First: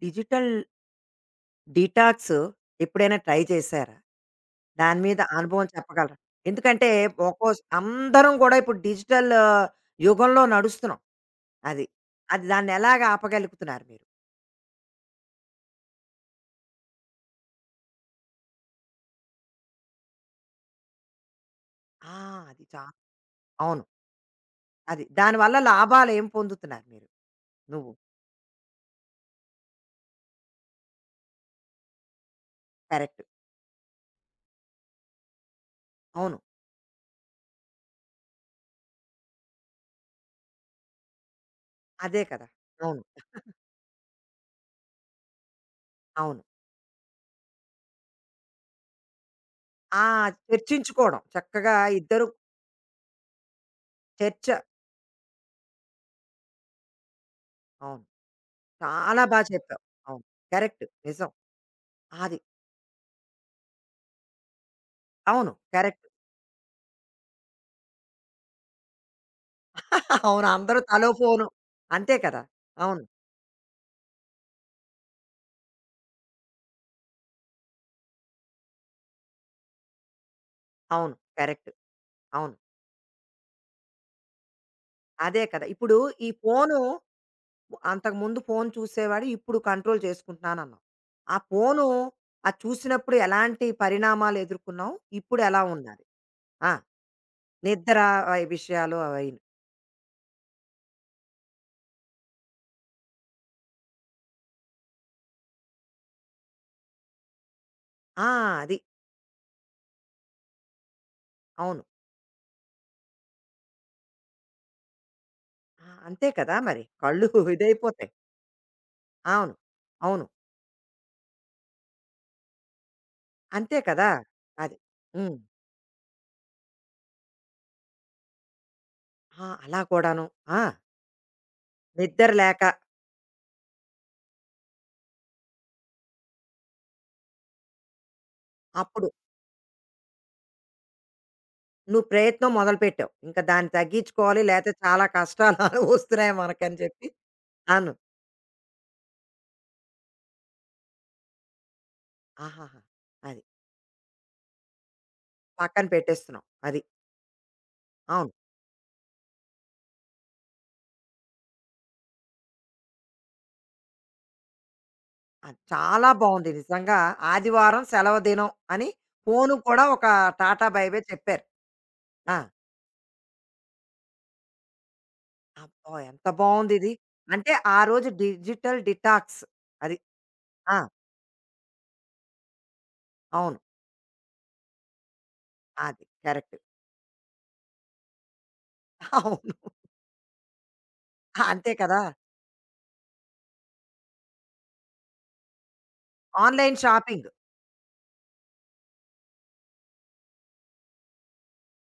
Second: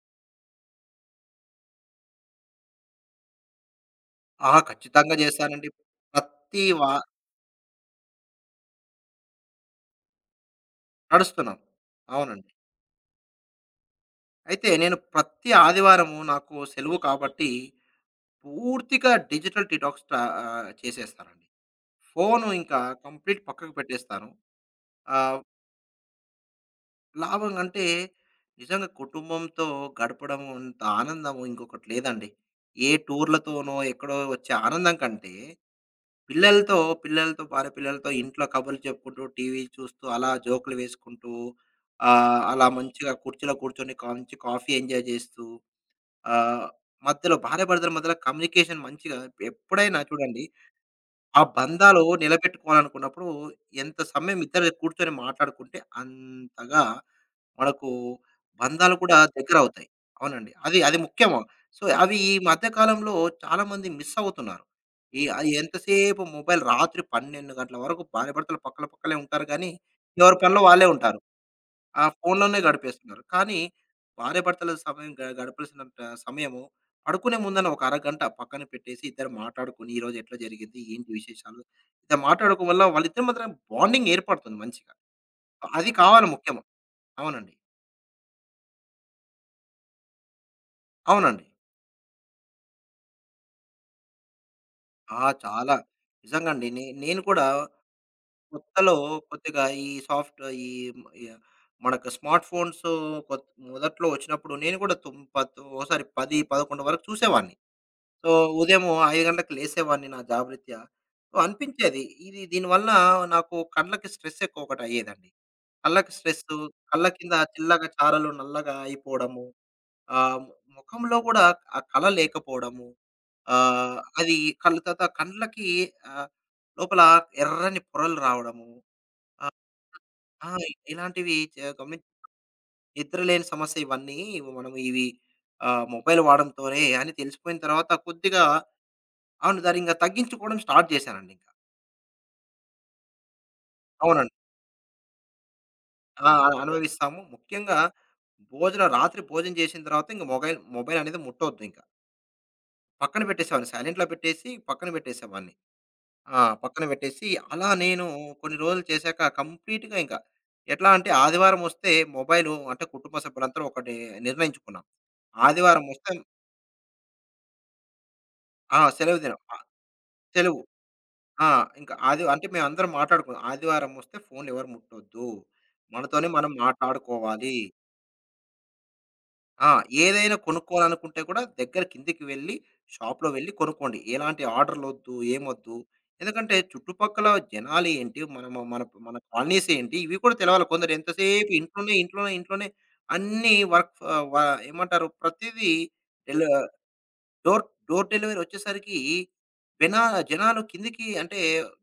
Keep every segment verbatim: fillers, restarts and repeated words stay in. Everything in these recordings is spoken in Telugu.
డిజిటల్ డీటాక్స్ ఎప్పుడైనా ట్రై చేశారా? ఆ! దాని ఖచ్చితంగా మీద అనుభవం చేస్తానండి. చెప్పగలరా? ప్రతి ఎందుకంటే వా ఒక్కో అందరం కూడా ఇప్పుడు డిజిటల్ యుగంలో నడుస్తున్నాం. నడుస్తున్నాం. అది. అది అవునండి. దాన్నెలాగా ఆపగలుగుతున్నారు మీరు? అయితే నేను ప్రతి ఆదివారము నాకు సెలవు కాబట్టి పూర్తిగా డిజిటల్ డిటాక్స్ ట ఆహ్, చేసేస్తానండి. ఆ! ఫోను అది ఇంకా చా కంప్లీట్ పక్కకు అవును. పెట్టేస్తాను. అది. ఆహ్, దానివల్ల లాభాలేం పొందుతున్నారు మీరు? లాభం అంటే నువ్వు. నిజంగా కుటుంబంతో గడపడం అంత ఆనందం ఇంకొకటి లేదండి. ఏ కరెక్ట్. టూర్‌లతోనో ఎక్కడో వచ్చే ఆనందం కంటే అవును. పిల్లలతో, పిల్లలతో భార్య పిల్లలతో ఇంట్లో కబుర్లు చెప్పుకుంటూ, టీవీ చూస్తూ, అలా జోకులు వేసుకుంటూ, అదే ఆహ్, కదా! అలా అవును. మంచిగా కుర్చీలో కూర్చొని కా మంచి కాఫీ ఎంజాయ్ చేస్తూ, అవును. ఆహ్, మధ్యలో భార్యాభర్తల మధ్యలో కమ్యూనికేషన్ మంచిగా ఎప్పుడైనా ఆ! చూడండి, చర్చించుకోవడం. ఆ చక్కగా బంధాలు ఇద్దరు నిలబెట్టుకోవాలనుకున్నప్పుడు ఎంత సమయం చర్చ. ఇద్దరు కూర్చొని మాట్లాడుకుంటే అంతగా మనకు అవును. బంధాలు కూడా చాలా బా చెప్పావు. దగ్గరవుతాయి. అవును. అవునండి. అది కరెక్ట్. అది నిజం. ముఖ్యము. సో, అవి ఈ అది. మధ్య కాలంలో చాలామంది మిస్ అవుతున్నారు. ఈ ఆహ్, అవును. కరెక్ట్. ఎంతసేపు మొబైల్ రాత్రి పన్నెండు గంటల వరకు భార్యాభర్తలు పక్కల పక్కలే ఉంటారు గానీ, ఎవరి అవును. పనిలో అందరూ వాళ్ళే తలో ఉంటారు. ఫోను. ఆ అంతే కదా! ఫోన్‌లోనే అవును. గడిపేస్తున్నారు. కానీ భార్యాభర్తల సమయం గ గడపాల్సినంత సమయము పడుకునే ముందన ఒక అరగంట పక్కన పెట్టేసి ఇద్దరు మాట్లాడుకొని ఈరోజు ఎట్లా జరిగింది? ఏంటి అవును. విశేషాలు? కరెక్ట్. ఇలా అవును. మాట్లాడుకోవడం వల్ల వాళ్ళిద్దరి మధ్యన బాండింగ్ ఏర్పడుతుంది మంచిగా. అదే కదా! అది ఇప్పుడు కావాలి ఈ ముఖ్యము. ఫోను అవునండి. అంతకుముందు ఫోను చూసేవాడు. ఇప్పుడు కంట్రోల్ చేసుకుంటున్నానన్నావు. ఆ అవునండి. ఫోను అది చూసినప్పుడు ఎలాంటి పరిణామాలు ఎదుర్కొన్నావు? ఆ! ఇప్పుడు ఎలా చాలా. ఉన్నది? నిజంగండి. ఆ! నే నేను కూడా నిద్ర ఆహ్, కొత్తలో విషయాలు అవైను. కొద్దిగా ఈ సాఫ్ట్ ఈ మ య మనకు స్మార్ట్ ఫోన్స్ కొత్ మొదట్లో వచ్చినప్పుడు నేను కూడా తుం పత్ ఓసారి పది, పదకొండు వరకు చూసేవాడిని. ఆ! సో, అది. ఉదయము ఐదు గంటలకు లేసేవాడిని నా జాబ్ రీత్యా. సో, అవును. అనిపించేది. ఇది దీనివల్ల నాకు కళ్ళకి స్ట్రెస్ ఎక్కువ ఒకటయ్యేదండి. ఆ! కళ్ళకి అంతే కదా స్ట్రెస్సు, మరి. కళ్ళ కళ్ళు కింద చిల్లగా ఇదైపోతాయి. చారలు నల్లగా అయిపోవడము. అవును. అవును. ఆహ్, ముఖంలో గూడా ఆ కళ లేకపోవడము. అంతే ఆహ్, కదా! అది అది. కళ్ళ తర్వాత హ్మ్. కండ్లకి ఆహ్, లోపల ఎర్రని పొరలు రావడము. ఆ! ఆహ్, అలా కూడాను. ఆ! ఆ! ఇలాంటివి చ గమని నిద్ర లేక నిద్రలేని సమస్య ఇవన్నీ మనం ఇవి ఆహ్, మొబైల్ వాడడంతోనే అని తెలిసిపోయిన తర్వాత కొద్దిగా అప్పుడు అవును. దాన్ని ఇంక తగ్గించుకోవడం స్టార్ట్ చేశానండి ఇంక. నువ్వు ప్రయత్నం మొదలుపెట్టావు. ఇంక దాన్ని అవునండి. తగ్గించుకోవాలి లేతే చాలా కష్టాలు ఆ! వస్తున్నాయి మనకని చెప్పి అనుభవిస్తాము. ముఖ్యంగా అను. భోజనం రాత్రి భోజనం చేసిన తర్వాత ఇంక మొబైల్ మొబైల్ అనేది ముట్టొద్దు ఇంక. ఆహాహా! పక్కన అది. పెట్టేసేవాడిని. సైలెంట్‌లో పెట్టేసి పక్కన పెట్టేసేవాడిని. పక్కన ఆ! పెట్టేస్తున్నావు. అది. పక్కన పెట్టేసి, అలా నేను అవును. కొన్ని రోజులు చేశాక కంప్లీట్‌గా ఇంకా ఎట్లా అంటే ఆదివారం వస్తే మొబైలు అంటే కుటుంబ సభ్యులందరం ఒకటి నిర్ణయించుకున్నాం. అది ఆదివారం చాలా వస్తే బావుంది నిజంగా. ఆదివారం సెలవు దినం ఆ! అని సెలవు దినం. ఆ! ఫోను కూడా ఒక సెలవు. టాటా బై బై చెప్పారు. ఆ! ఇంకా ఆది ఆ! అంటే మేమందరం మాట్లాడుకున్నాం. ఆదివారం వస్తే ఫోన్‌లు ఎవరు ముట్టొద్దు. అబ్బా! ఎంత మనతోనే మనం బావుందిది. అంటే మాట్లాడుకోవాలి. ఆ రోజు డిజిటల్ డిటాక్స్. ఆ! అది. ఏదైనా ఆ! కొనుక్కోవాలనుకుంటే కూడా దగ్గర కిందకి వెళ్లి, షాప్‌లో వెళ్లి అవును. కొనుక్కోండి. ఎలాంటి ఆర్డర్‌లొద్దు, ఏమొద్దు. అది. ఎందుకంటే కరెక్ట్. చుట్టుపక్కల జనాలేంటి, మనము మన మన మన అవును. కాలనీస్ ఏంటి, ఇవి కూడా తెలవాలి. కొందరు ఎంతసేపు అంతే ఇంట్లోనే, కదా! ఇంట్లోనే, ఇంట్లోనే అన్నీ వర్క్ ఫ వ ఏమంటారు ప్రతీదీ డెలి online shopping. Door door delivery వచ్చేసరికి బెనా జనాలు కిందకి అంటే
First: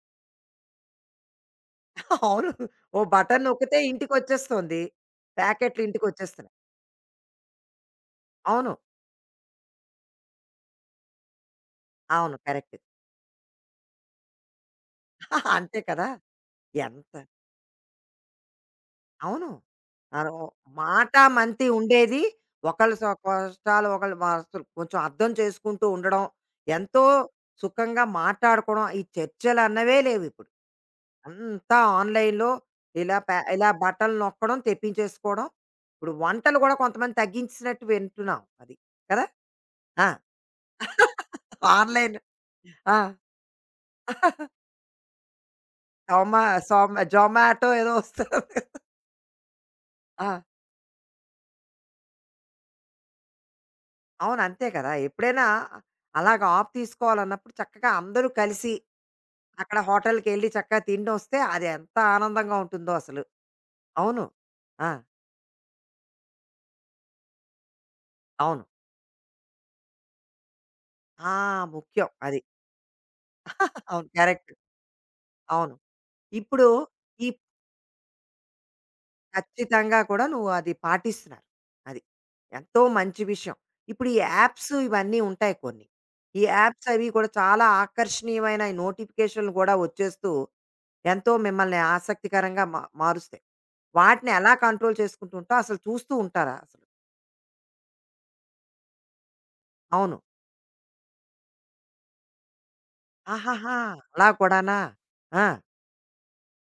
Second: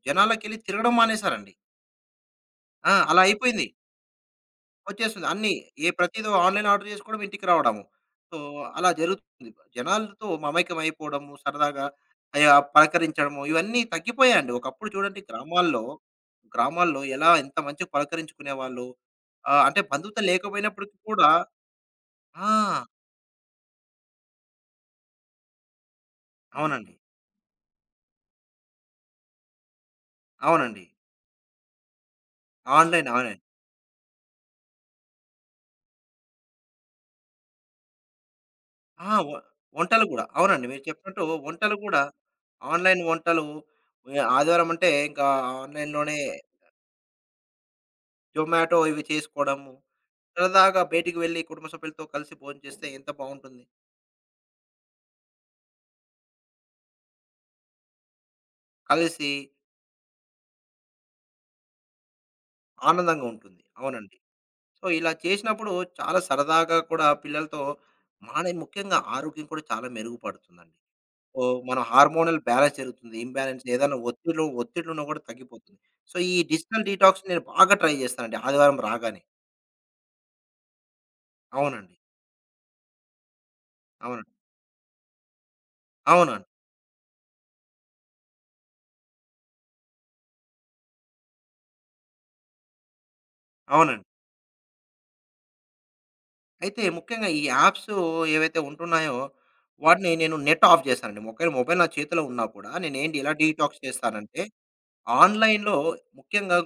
జనాలకెళ్ళి తిరగడం మానేసారండి. అవును. ఆ! ఓ అలా బటన్ అయిపోయింది. నొక్కితే ఇంటికొచ్చేస్తుంది. వచ్చేస్తుంది. అన్నీ ప్యాకెట్లు ఏ ప్రతీది ఇంటికొచ్చేస్తున్నాయి. ఆన్‌లైన్ ఆర్డర్ చేసుకోవడం, ఇంటికి రావడము. సో, అవును. అలా జరుగుతుంది. జనాలతో మమైకం అయిపోవడము, సరదాగా అవును. అయ కరెక్ట్. పలకరించడము ఇవన్నీ తగ్గిపోయాయండి. ఒకప్పుడు చూడండి అంతే గ్రామాల్లో, కదా! గ్రామాల్లో ఎంత ఎలా ఎంత మంచిగా పలకరించుకునేవాళ్ళు. అవును. ఆహ్, అంటే బంధుత్వం ఆరో లేకపోయినప్పటికి కూడా మాటామంతి ఉండేది. ఆ! ఒకళ్ళ సొ కష్టాలు ఒకళ్ళు వస్తులు కొంచెం అర్థం చేసుకుంటూ ఉండడం. అవునండి. ఎంతో సుఖంగా మాట్లాడుకోవడం. ఈ చర్చలన్నవే లేవిప్పుడు. అవునండి. అంతా ఆన్‌లైన్‌లో ఆన్‌లైన్ ఇలా పే ఆన్‌లైన్. ఇలా బటన్లు నొక్కడం, తెప్పించేసుకోవడం. ఇప్పుడు వంటలు కూడా కొంతమంది తగ్గించినట్టు వింటున్నాం. అది. ఆ! కదా! వ వంటలు ఆ! గూడా. అవునండి. మీరు చెప్పినట్టు వంటలు గూడా ఆన్‌లైన్. ఆ! ఆన్‌లైన్ వంటలు ఏ, ఆదివారం అంటే ఇంకా ఆన్‌లైన్‌లోనే జొమా సొమ్ జొమాటో ఏదో వస్తది. జొమాటో ఇవి చేసుకోవడము. ఆ! సరదాగా బయటికి వెళ్లి కుటుంబ సభ్యులతో కలిసి భోంచేస్తే ఎంత బావుంటుంది. అవును. అంతే కదా! ఎప్పుడైనా అలాగ ఆఫ్ తీసుకోవాలన్నప్పుడు చక్కగా అందరూ కలిసి కలిసి అక్కడ హోటల్‌కెళ్ళి చక్కగా తిండొస్తే అది ఎంత ఆనందంగా ఉంటుందో అసలు. ఆనందంగా ఉంటుంది. అవునండి. అవును. సో, ఆ! ఇలా చేసినప్పుడు చాలా సరదాగా కూడా పిల్లలతో మన అవును. ముఖ్యంగా ఆరోగ్యం కూడా చాలా మెరుగుపడుతుందండి. ఆ! ఓహ్! మన ముఖ్యం అది. హార్మోనల్ బ్యాలెన్స్ జరుగుతుంది. ఇంబాలెన్స్ ఏదైనా అవును. ఒత్తిడిలో కరెక్ట్. ఒత్తిడున్నా కూడా అవును. తగ్గిపోతుంది. సో, ఈ ఇప్పుడు డిజిటల్ ఈ డీటాక్స్ నేను బాగా ట్రై చేస్తానండి ఆదివారం రాగానే. ఖచ్చితంగా కూడా నువ్వు అది పాటిస్తున్నారు. అవునండి. అది. ఎంతో మంచి విషయం. ఇప్పుడు ఈ అవునండి. యాప్స్ ఇవన్నీ ఉంటాయి కొన్ని. ఈ అవునండి. యాప్స్ అవి కూడా చాలా ఆకర్షణీయమైన ఈ నోటిఫికేషన్‌లు కూడా వచ్చేస్తూ ఎంతో మిమ్మల్ని ఆసక్తికరంగా మా మారుస్తాయి. అవునండి. వాటిని ఎలా కంట్రోల్ చేసుకుంటూ ఉంటావు? అసలు చూస్తూ ఉంటారా అయితే అసలు? ముఖ్యంగా ఈ యాప్స్ ఏవైతే ఉంటున్నాయో, వాటిని అవును. నేను నెట్ ఆఫ్ చేశానండి. ఒకవేళ మొబైల్ నా చేతిలో ఉన్నా కూడా నేనేంటి ఎలా ఆహాహా! డీటాక్స్ అలా చేస్తానంటే, కూడానా? ఆ! ఆన్‌లైన్‌లో ముఖ్యంగా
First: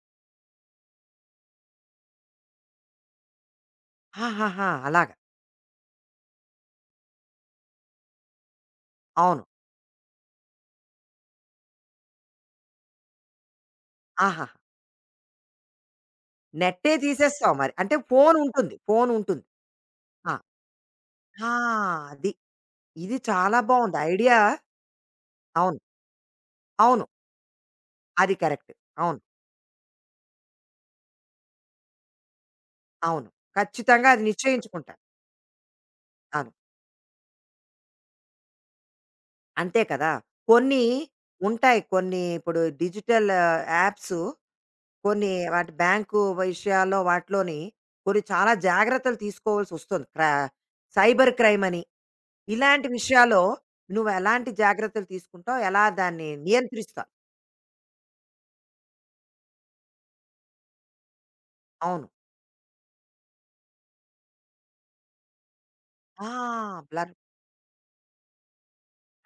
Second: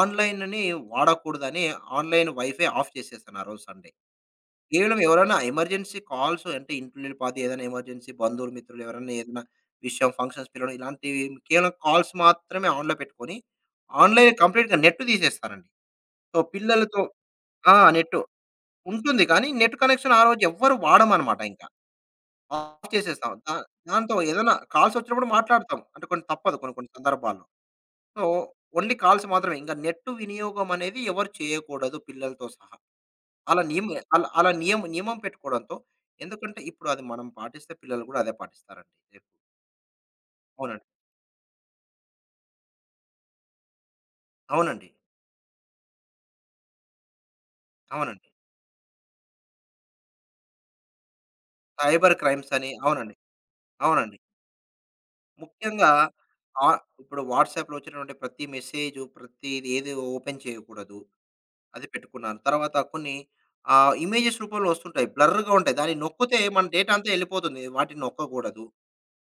ఆన్‌లైన్‌ని వాడకూడదని ఆన్‌లైన్ వైఫై ఆఫ్ చేసేశాను ఆ రోజు సండే. ఆహాహా! కేవలం అలాగా. ఎవరైనా ఎమర్జెన్సీ కాల్స్ అంటే ఇంటిల్లిపాది ఏదైనా ఎమర్జెన్సీ బంధువులు, మిత్రులు ఎవరైనా ఏదైనా అవును. విషయం, ఫంక్షన్స్ పిలవడం ఇలాంటివి కేవలం కాల్స్ మాత్రమే ఆన్‌లో పెట్టుకొని, ఆన్‌లైన్ ఆహాహా! కంప్లీట్‌గా నెట్ తీసేస్తానండి. సో, నెట్టే పిల్లలతో తీసేస్తావు ఆ! మరి. అంటే నెట్. ఫోనుంటుంది. ఉంటుంది. ఫోనుంటుంది. కానీ నెట్ కనెక్షన్ ఆ ఆ! రోజు ఎవ్వరు వాడమనమాట ఆ! ఇంకా. అది. ఆఫ్ ఇది చేసేస్తాం. దా చాలా బావుంది దాంతో ఐడియా. ఏదైనా కాల్స్ వచ్చినప్పుడు మాట్లాడతాం. అవును. అంటే కొన్ని తప్పదు కొన్ని కొన్ని అవును. సందర్భాల్లో. సో, అది కరెక్ట్. ఓన్లీ అవును. కాల్స్ మాత్రమే. ఇంక నెట్ వినియోగం అనేది ఎవరు చేయకూడదు పిల్లలతో సహా. అవును. అలా నియమ ఖచ్చితంగా అది అలా అలా నియమ నిశ్చయించుకుంటారు. నియమం పెట్టుకోవడంతో అవును. ఎందుకంటే ఇప్పుడు అది మనం పాటిస్తే పిల్లలు కూడా అదే పాటిస్తారండి. రేపు అంతే కదా! కొన్ని అవునండి. ఉంటాయి. కొన్ని ఇప్పుడు డిజిటల్ యాప్స్ అవునండి. కొన్ని వాటి బ్యాంకు విషయాల్లో వాటిలోని కొన్ని అవునండి. చాలా జాగ్రత్తలు తీసుకోవాల్సొస్తుంది. క్రా సైబర్ క్రైమ్ అని. సైబర్ క్రైమ్స్ అని ఇలాంటి అవునండి. విషయాల్లో నువ్వు అవునండి. ఎలాంటి జాగ్రత్తలు తీసుకుంటావు? ఎలా ముఖ్యంగా దాన్ని ఆహ్, నియంత్రిస్తావు? ఇప్పుడు వాట్సాప్‌లో వచ్చినటువంటి ప్రతి మెసేజు ప్రతిది ఏది ఓపెన్ చేయకూడదు. అది అవును. పెట్టుకున్నాను. తర్వాత కొన్ని ఆహ్, ఇమేజెస్ రూపంలో వస్తుంటాయి. బ్లర్‌గా ఉంటాయి. దాన్ని ఆ! నొక్కితే మన డేటా అంతా బ్లర్ ఎళ్ళిపోతుంది. వాటిని నొక్కకూడదు.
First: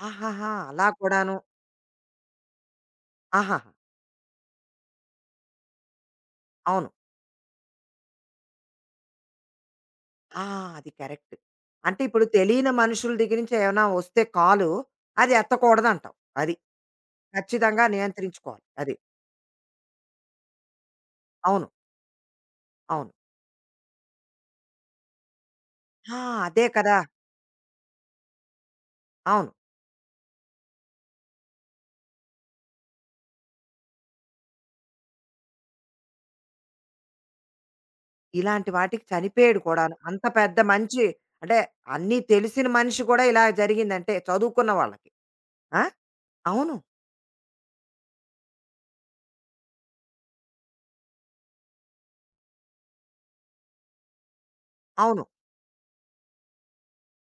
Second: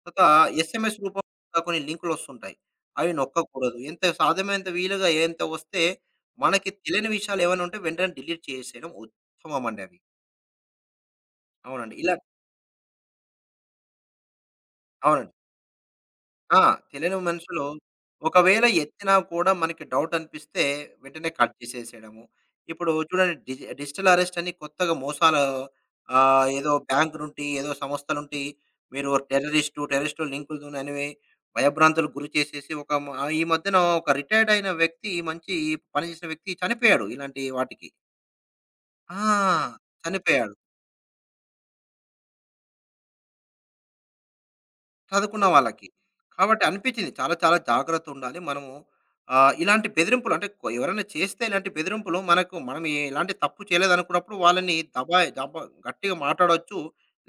తర్వాత ఆహాహా! అలా ఎస్ఎంఎస్ కూడాను. రూపంలో కొన్ని లింకులు వస్తుంటాయి. అవి ఆహాహా! నొక్కకూడదు. ఎంత సాధ్యమైనంత వీలుగా ఎంత వస్తే మనకి అవును. తెలియని విషయాలు ఏమైనా ఉంటే వెంటనే డిలీట్ చేసేయడం ఉత్తమం అండి అవి. ఆ! అది కరెక్ట్. అవునండి. అంటే ఇలా ఇప్పుడు తెలియని మనుషుల దగ్గర నుంచి ఏమైనా వస్తే కాలు, అవునండి. అది ఎత్తకూడదంటావు. అది. ఆ! తెలియని మనుషులు ఖచ్చితంగా నియంత్రించుకోవాలి. ఒకవేళ అది. ఎత్తినా కూడా మనకి డౌట్ అనిపిస్తే వెంటనే కట్ అవును. చేసేసేయడము. ఇప్పుడు అవును. చూడండి డిజి డిజిటల్ అరెస్ట్ అని కొత్తగా మోసాలు ఆ! ఆహ్, అదే ఏదో కదా! బ్యాంక్ నుండి, ఏదో సంస్థల నుండి మీరు అవును. టెర్రరిస్టు, టెర్రరిస్టు లింకులుననివి భయభ్రాంతులకు గురి చేసేసి ఒక మ ఈ మధ్యన ఒక రిటైర్డ్ అయిన వ్యక్తి మంచి పని చేసిన వ్యక్తి చనిపోయాడు ఇలాంటి వాటికి. ఇలాంటి వాటికి ఆ! చనిపోయాడు కూడాను. అంత చనిపోయాడు. పెద్ద మంచి అంటే అన్నీ తెలిసిన మనిషి కూడా ఇలా జరిగిందంటే చదువుకున్న వాళ్ళకి. చదువుకున్న ఆ! వాళ్ళకి. కాబట్టి అవును. అనిపించింది చాలా చాలా జాగ్రత్తుండాలి. మనము ఆహ్, ఇలాంటి బెదిరింపులు అంటే కొ ఎవరైనా చేస్తే ఇలాంటి బెదిరింపులు మనకు మనం ఏ- ఎలాంటి తప్పు చేయలేదనుకున్నప్పుడు వాళ్ళని అవును. దబాయి దబ గట్టిగా మాట్లాడొచ్చు.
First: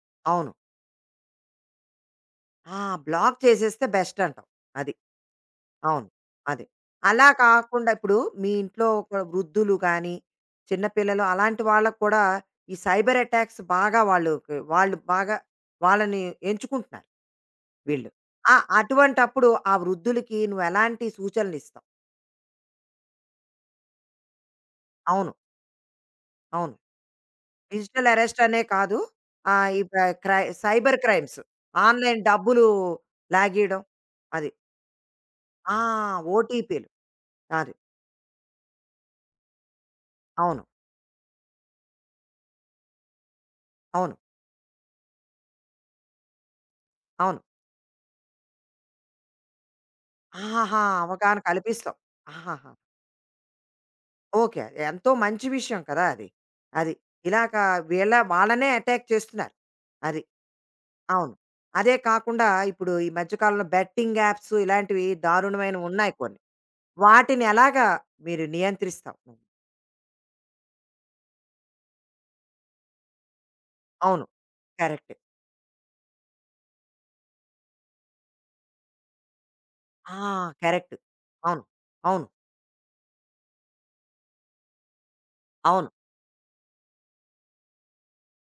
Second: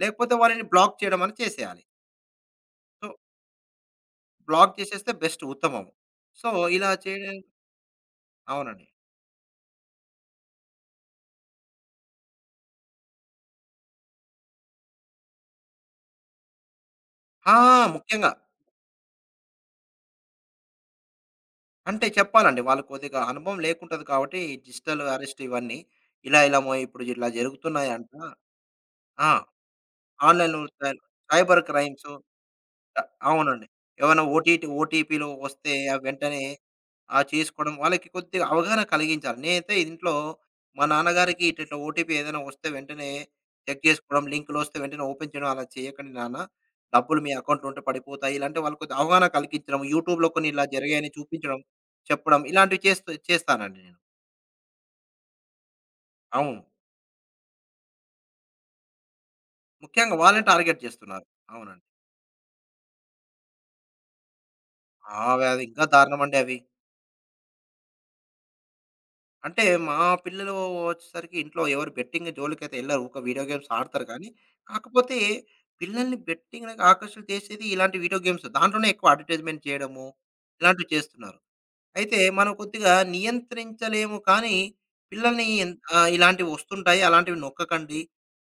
లేకపోతే అవును. వాళ్ళని బ్లాక్ చేయడం అని చేసేయాలి. ఆ! సో, బ్లాక్ చేసేస్తే బెస్ట్ అంటావు. బ్లాక్ అది. చేసేస్తే బెస్ట్ ఉత్తమం. అవును. సో, అదే. ఇలా అలా చేయడం కాకుండా ఇప్పుడు మీ అవునండి. ఇంట్లో ఒక వృద్ధులు గానీ, చిన్న పిల్లలు అలాంటి వాళ్ళకి కూడా ఈ సైబర్ అటాక్స్ బాగా వాళ్ళకి వాళ్ళు బాగా వాళ్ళని ఎంచుకుంటున్నారు ఆ! వీళ్ళు. ముఖ్యంగా. ఆ! అటువంటప్పుడు ఆ వృద్ధులకి నువ్వెలాంటి సూచనలిస్తావు? అంటే చెప్పాలండి. వాళ్ళు కొద్దిగా అనుభవం లేకుంటది కాబట్టి డిజిటల్ అవును. అరెస్ట్ ఇవన్నీ. ఇలా ఇలా మొ అవును. ఇప్పుడు ఇట్లా డిజిటల్ జరుగుతున్నాయంట. అరెస్ట్ అనే కాదు. ఆ! ఆహ్, ఈ ప క్రై ఆన్‌లైన్ సై cyber crimes. Cyber crimes online డబ్బులు ట అవునండి. లాగేయడం ఏవైనా అది. ఓటీటీ ఓటీపీలు వస్తే ఆ! అవి వెంటనే ఓటీపీలు. ఆహ్, అది. చేసుకోవడం వాళ్ళకి కొద్దిగా అవగాహన కలిగించాలి. నేనైతే ఇంట్లో అవును. మా నాన్నగారికి ఇట్టిట్లా ఓటీపీ ఏదైనా వస్తే వెంటనే చెక్ అవును. చేసుకోవడం, లింకులొస్తే వెంటనే ఓపెన్ చేయడం అలా చేయకండి నాన్న. డబ్బులు మీ అవును. అకౌంట్‌లో ఉంటే పడిపోతాయి. ఇలాంటి వాళ్ళకి కొద్దిగా అవగాహన కలిగించడం, యూట్యూబ్‌లో కొన్ని ఇలా ఆహాహా! జరిగాయని అవగాహన చూపించడం, కల్పిస్తావు. చెప్పడం ఆహాహా! ఇలాంటివి చేస్తూ చేస్తానండి నేను. ఓకే. ఎంతో మంచి విషయం కదా అది. అవును. అది. ఇలాగ వీళ్ళ వాళ్ళనే అటాక్ చేస్తున్నారు. ముఖ్యంగా అది. వాళ్ళని టార్గెట్ చేస్తున్నారు. అవును. అవునండి. అదే కాకుండా ఇప్పుడు ఈ మధ్య కాలంలో బెట్టింగ్ యాప్స్ ఇలాంటివి ఆ! అవి అది ఇంకా దారుణమైనవి ఉన్నాయి దారుణమండి కొన్ని. అవి. వాటిని ఎలాగా మీరు నియంత్రిస్తావు నువ్వు? అంటే మా పిల్లలు వచ్చేసరికి ఇంట్లో ఎవరు బెట్టింగ్ జోలికైతే ఎళ్లరు. ఊక వీడియో గేమ్స్ ఆడతారు అవును. కానీ, కరెక్ట్. కాకపోతే పిల్లల్ని బెట్టింగ్‌లకి ఆకర్షణ చేసేది ఇలాంటి వీడియో గేమ్స్. దాంట్లోనే ఎక్కువ అడ్వర్టైజ్మెంట్ చేయడము, ఆ! ఇలాంటివి కరెక్ట్. చేస్తున్నారు. అవును. అయితే అవును. మనం కొద్దిగా నియంత్రించలేము కానీ, పిల్లల్ని ఎన్ అవును. ఆహ్, ఇలాంటివి వస్తుంటాయి. అలాంటివి నొక్కకండి.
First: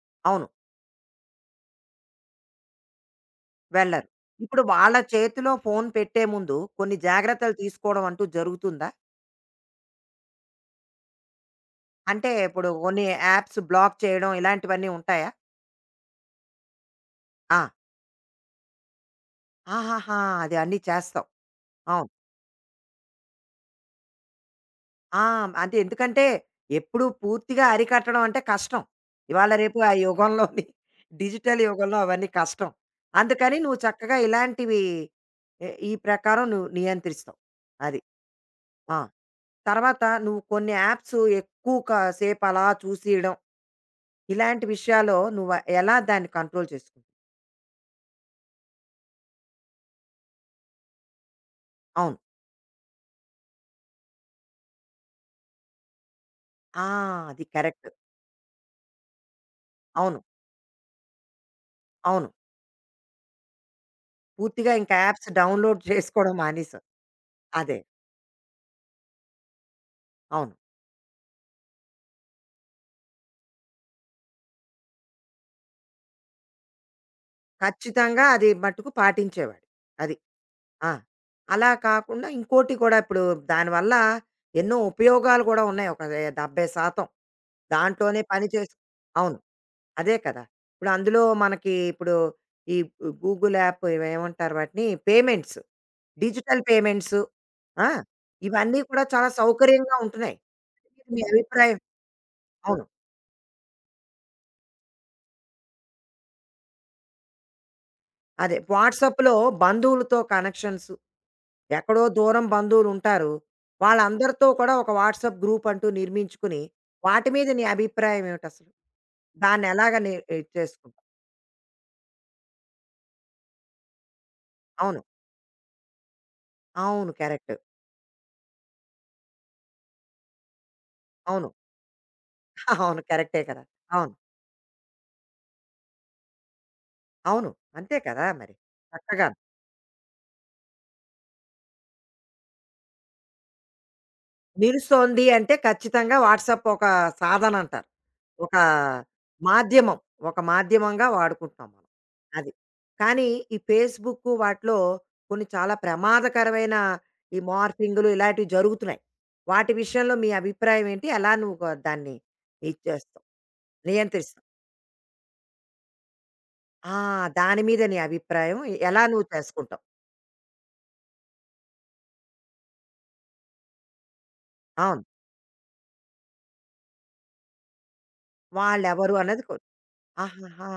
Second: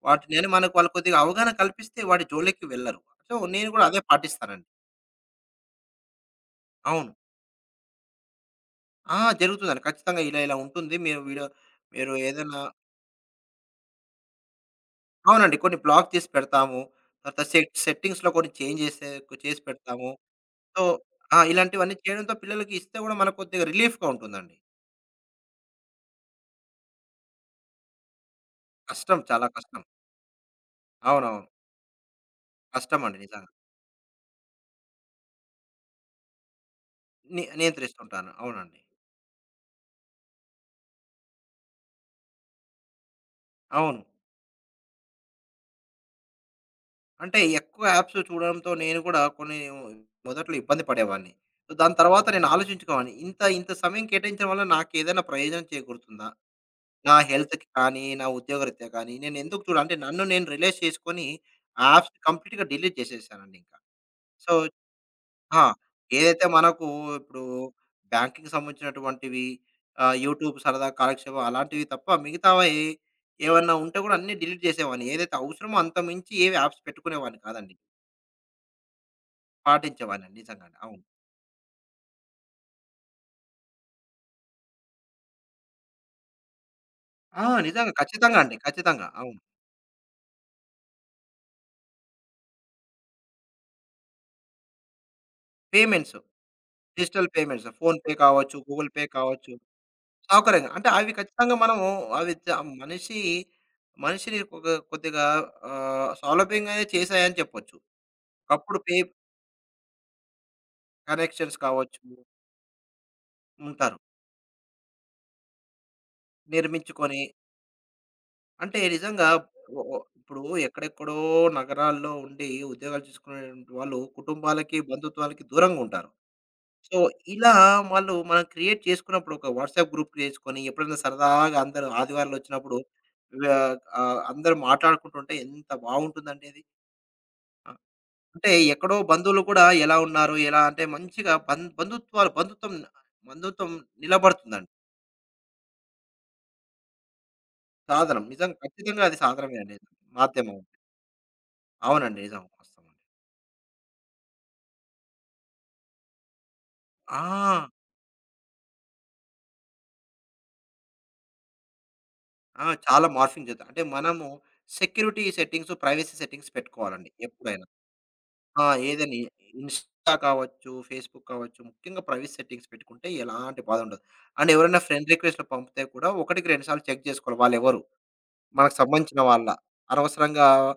వాటిని అవును. అని మనకు వాళ్ళు కొద్దిగా అవగాహన కల్పిస్తే వాటి జోలికి వెళ్లరు. సో, నేను కూడా అదే వెళ్లరు. ఇప్పుడు పాటిస్తానండి. వాళ్ళ చేతిలో ఫోన్ పెట్టే ముందు కొన్ని అవును. జాగ్రత్తలు తీసుకోవడం అంటూ జరుగుతుందా? ఆ! జరుగుతుందండి. ఖచ్చితంగా ఇలా ఇలా ఉంటుంది. మీరు వీడియో మీరు అంటే ఏదైనా ఇప్పుడు కొన్ని యాప్స్ బ్లాక్ చేయడం ఇలాంటివన్నీ ఉంటాయా? అవునండి. కొన్ని బ్లాక్ చేసి పెడతాము. తర్వాత ఆ! సెట్ సెట్టింగ్స్‌లో కొన్ని చేంజ్ చేసే చేసి పెడతాము. ఆహాహా! అది అన్నీ సో చేస్తావు. ఆ! ఇలాంటివన్నీ అవును. చేయడంతో పిల్లలకి ఇస్తే కూడా మనకు కొద్దిగా రిలీఫ్‌గా ఉంటుందండి. ఆ! అంటే ఎందుకంటే, ఎప్పుడూ పూర్తిగా అరికట్టడం అంటే కష్టం. కష్టం చాలా ఇవాళ రేపు కష్టం. ఆ యుగంలోని అవునవును. డిజిటల్ యుగంలో అవన్నీ కష్టం. కష్టమండి నిజంగా. అందుకని నువ్వు చక్కగా ఇలాంటివి ఎ ఈ ప్రకారం నువ్వు నియంత్రిస్తావు. ని అది. నియంత్రిస్తుంటాను. అవునండి. ఆ! తర్వాత నువ్వు కొన్ని యాప్స్ ఎక్కువ క సేపు అలా చూసేయడం, అవును. ఇలాంటి విషయాల్లో నువ్వు ఎలా దాన్ని కంట్రోల్ చేసుకుంటావు? అంటే ఎక్కువ యాప్స్ చూడడంతో నేను కూడా కొన్ని మొదట్లో ఇబ్బంది పడేవాడిని. సో దాని అవును. తర్వాత నేను ఆలోచించుకోవాలి. ఇంత ఇంత సమయం కేటాయించడం వల్ల నాకేదైనా ప్రయోజనం చేకూరుతుందా? ఆ! నా అది హెల్త్‌కి కరెక్ట్. కానీ, నా ఉద్యోగరీత్యా కానీ, నేను ఎందుకు చూడ అంటే అవును. నన్ను నేను రిలైజ్ చేసుకొని ఆ యాప్స్ అవును. కంప్లీట్‌గా డిలీట్ చేసేసానండి ఇంకా. సో పూర్తిగా ఇంకా యాప్స్ ఆ! డౌన్‌లోడ్ చేసుకోవడం ఏదైతే మానేసావు. మనకు ఇప్పుడు అదే. బ్యాంకింగ్‌కి సంబంధించినటువంటివి, ఆహ్, అవును. యూట్యూబ్ సరదా కాలక్షేపం అలాంటివి తప్ప మిగతావి ఏవన్నా ఉంటే కూడా అన్నీ డిలీట్ చేసేవాడిని. ఏదైతే అవసరమో అంత మించి ఏవి యాప్స్ పెట్టుకునేవాడిని కాదండి. ఖచ్చితంగా అది మట్టుకు పాటించేవాడు. అది. పాటించేవాడిని నిజంగానే. ఆ! అవును. అలా కాకుండా ఇంకోటి కూడా ఇప్పుడు దానివల్ల ఎన్నో ఉపయోగాలు కూడా ఉన్నాయి. ఒక ఏ డెబ్బై శాతం ఆ! నిజంగా దాంట్లోనే ఖచ్చితంగా పని అండి. చేసి ఖచ్చితంగా. అవును. అవును. అదే కదా! ఇప్పుడు అందులో మనకి ఇప్పుడు ఈ గూగుల్ యాప్ ఇవి ఏమంటారు వాటిని? Payments. Payments, digital payments. Digital payments ఆ! ఫోన్‌పే కావచ్చు, ఇవన్నీ గూగుల్ పే కూడా చాలా కావచ్చు. సౌకర్యంగా ఉంటున్నాయి. సౌకర్యంగా. అంటే అవి మీ ఖచ్చితంగా అభిప్రాయం మనము అవి చ అవును. మనిషి మనిషిని కొ కొద్దిగా ఆహ్, సౌలభ్యంగానే చేశాయని చెప్పొచ్చు. అదే ఒకప్పుడు పే వాట్సాప్‌లో బంధువులతో కనెక్షన్స్ కనెక్షన్స్ కావచ్చు ఎక్కడో దూరం బంధువులుంటారు. ఉంటారు. వాళ్ళందరితో కూడా ఒక వాట్సాప్ గ్రూపంటూ నిర్మించుకుని, నిర్మించుకొని వాటి మీద నీ అభిప్రాయం ఏమిటసలు? అంటే నిజంగా ఒ దాన్నెలాగ ఒ ని ఇప్పుడు ఇది చేసుకుంటావు? ఎక్కడెక్కడో నగరాల్లో ఉండి ఉద్యోగాలు చేసుకునేటువంటి వాళ్ళు కుటుంబాలకి, అవును. బంధుత్వాలకి దూరంగా ఉంటారు. సో, అవును. ఇలా కరెక్ట్. వాళ్ళు మనం క్రియేట్ చేసుకున్నప్పుడు ఒక వాట్సాప్ గ్రూప్ క్రియేట్ చేసుకొని ఎప్పుడైనా అవును. సరదాగా అందరూ ఆదివారాలొచ్చినప్పుడు అవును. కరెక్టే కదా! ఆహ్, అవును. ఆహ్, అందరూ మాట్లాడుకుంటుంటే ఎంత బాగుంటుందండి అది. అవును. అంతే కదా అంటే మరి. ఎక్కడో చక్కగాను. బంధువులు కూడా ఎలా ఉన్నారు? ఎలా అంటే మంచిగా బం బంధుత్వాలు బంధుత్వం బంధుత్వం నిలబడుతుందండి. నిలుస్తోంది అంటే ఖచ్చితంగా వాట్సాప్ ఒక సాధనంటారు. సాధనం. ఒక నిజంగా ఖచ్చితంగా అది సాధనమే అండి. మాధ్యమం. ఒక మాధ్యమం. మాధ్యమంగా వాడుకుంటున్నాం మనం. అవునండి. నిజం. అది. వాస్తవం. కానీ ఈ ఫేస్‌బుక్కు వాటిలో కొన్ని చాలా ప్రమాదకరమైన ఈ ఆ! మార్ఫింగ్‌లు ఇలాంటివి జరుగుతున్నాయి. వాటి విషయంలో మీ అభిప్రాయం ఏంటి? ఎలా నువ్వు గ దాన్ని ఆ! ఇది చాలా చేస్తావు? మార్ఫింగ్ జరుగుతాయి. అంటే మనము నియంత్రిస్తావు? సెక్యూరిటీ సెట్టింగ్స్, ప్రైవసీ సెట్టింగ్స్ ఆ! పెట్టుకోవాలండి దాని ఎప్పుడైనా. మీద నీ అభిప్రాయం ఆ! ఎలా ఏదని నువ్వు చేసుకుంటావు? ఇన్‌స్టా కావచ్చు, ఫేస్‌బుక్ కావచ్చు ముఖ్యంగా ప్రైవసీ సెట్టింగ్స్ పెట్టుకుంటే ఎలాంటి బాధ ఉండదు. అండ్ ఎవరైనా అవును. ఫ్రెండ్ రిక్వెస్ట్‌లు పంపితే కూడా ఒకటికి రెండు సార్లు చెక్ చేసుకోవాలి వాళ్ళెవరు? మనకు వాళ్ళెవరు సంబంధించిన అన్నది వాళ్ళ. కొ అనవసరంగా ఆహాహా!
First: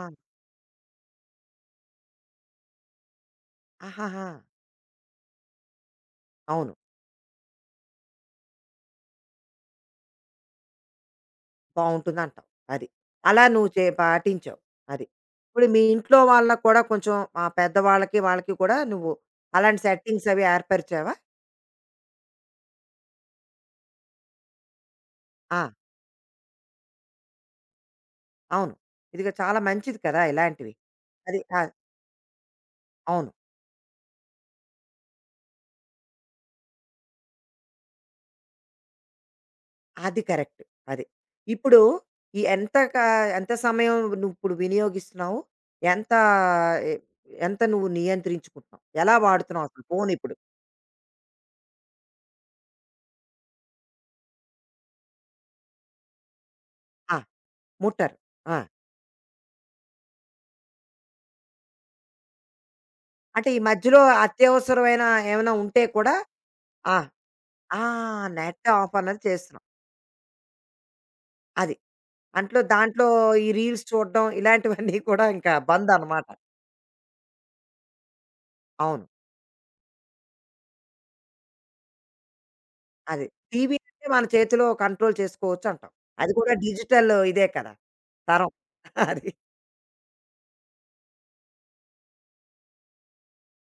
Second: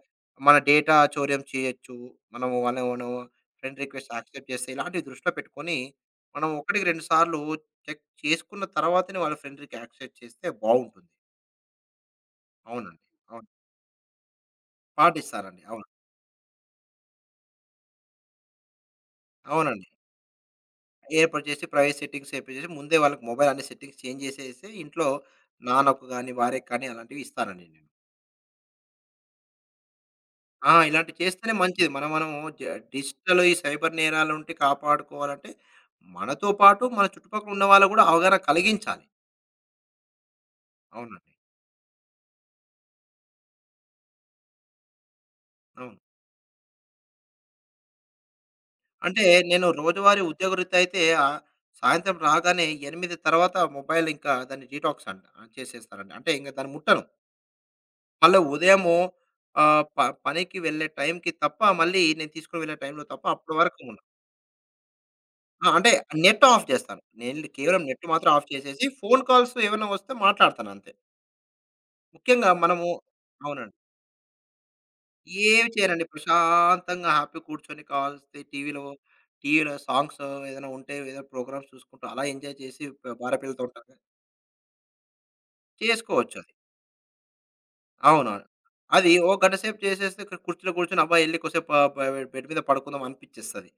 మన డేటా చౌర్యం చేయొచ్చు. మనము వాళ్ళని మనం ఫ్రెండ్ రిక్వెస్ట్ ఆహాహా! యాక్సెప్ట్ చేస్తే ఇలాంటివి దృష్టిలో పెట్టుకొని, మనం అవును. ఒకటికి రెండు సార్లు చెక్ చేసుకున్న తర్వాతనే వాళ్ళ ఫ్రెండ్ రిక్ యాక్సెప్ట్ చేస్తే బావుంటుంది. బావుంటుందంటావు. అది. అవునండి. అలా అవును. నువ్వు చే పాటించావు. అది. పాటిస్తారండి. ఇప్పుడు మీ అవును. ఇంట్లో వాళ్ళకి కూడా కొంచెం ఆ పెద్దవాళ్ళకి, వాళ్ళకి కూడా నువ్వు అలాంటి అవునండి. సెట్టింగ్స్ అవి ఏర్పరిచావా? ఏర్పాటు చేసి ప్రైవసీ సెట్టింగ్స్ ఏర్పాటు చేసి ముందే వాళ్ళకి మొబైల్ అన్ని సెట్టింగ్స్ చేంజ్ చేసేసి ఇంట్లో ఆ! నాన్నకు గాని, భార్యకు కానీ అలాంటివి ఇస్తానండి నేను. అవును. ఇదిగో చాలా మంచిది కదా! ఆ! ఇలాంటివి. ఇలాంటివి అది. చేస్తేనే ఆ! మంచిది. మనం మనము జ అవును. డిజిటల్ ఈ సైబర్ నేరాల నుండి కాపాడుకోవాలంటే, మనతో పాటు మన చుట్టుపక్కల ఉన్న వాళ్ళకి కూడా అవగాహన కలిగించాలి. అది కరెక్ట్. అది. అవునండి. ఇప్పుడు ఈ ఎంత క ఎంత సమయం నువ్విప్పుడు వినియోగిస్తున్నావు? అవును. ఎంత ఎ ఎంత నువ్వు నియంత్రించుకుంటున్నావు? ఎలా అంటే నేను వాడుతున్నావు అసలు ఫోన్ రోజువారీ ఇప్పుడు? ఉద్యోగరీత్యా అయితే ఆహ్, సాయంత్రం రాగానే ఎనిమిది తర్వాత మొబైల్ ఇంకా దాన్ని డీటాక్స్ అంట ఆ, చేసేస్తానండి. అంటే ఇంక దాన్ని ముట్టను. ఆ! ముట్టరు. మళ్ళా ఆ! ఉదయము ఆహ్, ప పనికి వెళ్ళే టైంకి తప్ప మళ్ళీ నేను తీసుకొని వెళ్ళే టైంలో తప్ప అంటే అప్పటి ఈ వరకు ఉండను. మధ్యలో అత్యవసరమైన ఏమైనా ఆ! ఉంటే అంటే కూడా నెట్ ఆఫ్ ఆ! చేస్తాను. నేను కేవలం ఆ! నెట్ మాత్రం ఆఫ్ నెట్ చేసేసి, ఆఫ్ అన్నది ఫోన్ కాల్స్ చేస్తున్నాం. ఏమైనా వస్తే మాట్లాడతాను అంతే. అది. ముఖ్యంగా అంట్లో మనము దాంట్లో ఈ అవునండి. రీల్స్ చూడడం ఇలాంటివన్నీ కూడా ఇంకా ఏమి చేయనండి. బందనమాట. ప్రశాంతంగా హ్యాపీగా కూర్చొని కావాల్స్తే టీవీలో, అవును. టీవీలో సాంగ్స్ ఏదైనా ఉంటే ఏదో ప్రోగ్రామ్స్ చూసుకుంటూ అలా ఎంజాయ్ చేసి ప అది. భార్యపిల్లలతో టీవీ ఉంటారు కదా! అంటే మన చేతిలో కంట్రోల్ చేసుకోవచ్చు అంటాం. అది చేసుకోవచ్చు అది. కూడా డిజిటల్ ఇదే కదా! అవునవును. తరం. అది అది. ఓ గంట సేపు చేసేస్తే ఇక్కడ కుర్చీలో కూర్చొని అబ్బా! ఎళ్లి కొద్దిసేపు ఆహ్, బె బెడ్ మీద పడుకుందాం అనిపిచ్చేస్తది.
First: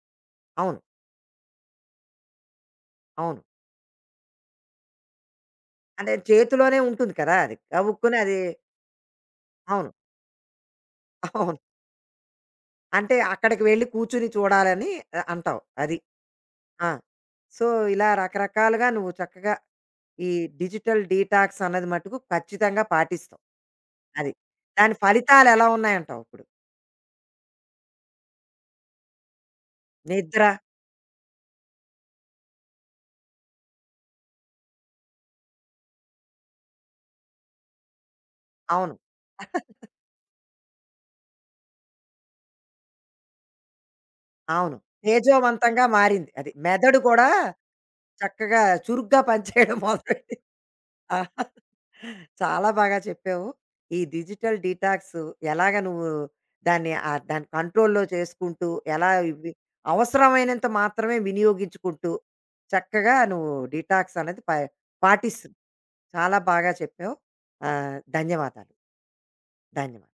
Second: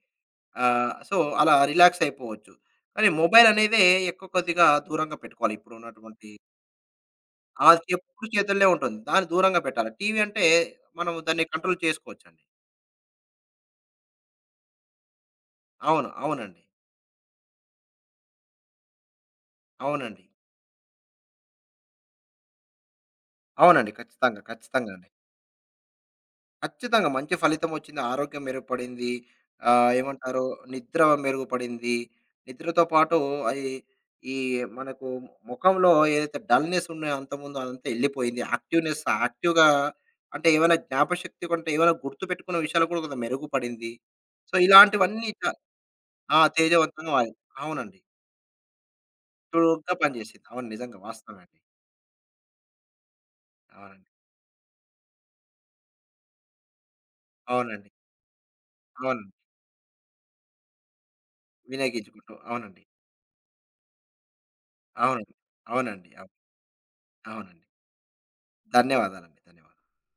అవును. ఆహ్, సో, అలా రిలాక్స్ అయిపోవచ్చు. కానీ అవును. మొబైల్ అనేదే ఎక్కువ కొద్దిగా దూరంగా పెట్టుకోవాలి. అంటే ఇప్పుడున్నటువంటి చేతిలోనే ఉంటుంది కదా! అది. అది గబుక్కున ఎప్పుడు అది చేతుల్లో ఉంటుంది. దాన్ని దూరంగా పెట్టాలి. అవును. టీవీ అంటే మనం దాన్ని అవును. కంట్రోల్ చేసుకోవచ్చండి. అంటే అక్కడికి వెళ్లి కూర్చొని చూడాలని ఆహ్, అంటావు. అది. అవును. అవునండి. ఆ! సో, ఇలా రకరకాలుగా నువ్వు చక్కగా అవునండి. ఈ డిజిటల్ డీటాక్స్ అన్నది మట్టుకు ఖచ్చితంగా పాటిస్తావు. అవునండి. అది. ఖచ్చితంగా. ఖచ్చితంగా దాని అండి. ఫలితాలెలా ఉన్నాయంటావు ఇప్పుడు? ఖచ్చితంగా మంచి ఫలితమొచ్చింది. ఆరోగ్యం మెరుగుపడింది. ఆహ్, ఏమంటారు నిద్ర నిద్ర మెరుగుపడింది. నిద్రతో పాటు అయి ఈ మనకు ముఖంలో ఏదైతే డల్‌నెస్ ఉన్నాయో అంతకుముందు అదంతా ఎళ్ళిపోయింది. అవును. యాక్టివ్‌నెస్ యాక్టివ్‌గా అంటే ఏమైనా జ్ఞాపకశక్తి కొంటే ఏమైనా గుర్తుపెట్టుకునే విషయాలు కూడా కొంత మెరుగుపడింది. సో, అవును. ఇలాంటివన్నీ చ తేజోవంతంగా మారింది ఆ! అది. మెదడు తేజవంతంగా కూడా మారింది. అవునండి. చక్కగా చురుగ్గా పనిచేయడం చురుగ్గా మొదలెట్టింది. పనిచేసింది. అవును. నిజంగా ఆ! వాస్తవమే అండి. చాలా బాగా చెప్పావు. ఈ అవునండి. డిజిటల్ డీటాక్స్ ఎలాగ నువ్వు దాన్ని ఆహ్, దాన్ని అవునండి. కంట్రోల్‌లో చేసుకుంటూ, ఎలా అవును. ఇవి అవసరమైనంత మాత్రమే వినియోగించుకుంటూ, వినియోగించుకుంటూ అవునండి. చక్కగా నువ్వు డీటాక్స్ అనేది ప అవునండి. పాటిస్తు అవునండి. అవును. చాలా బాగా చెప్పావు. అవునండి. ఆహ్, ధన్యవాదాలు. ధన్యవాదాలండి. ధన్యవాదాలు. ధన్యవాదాలు.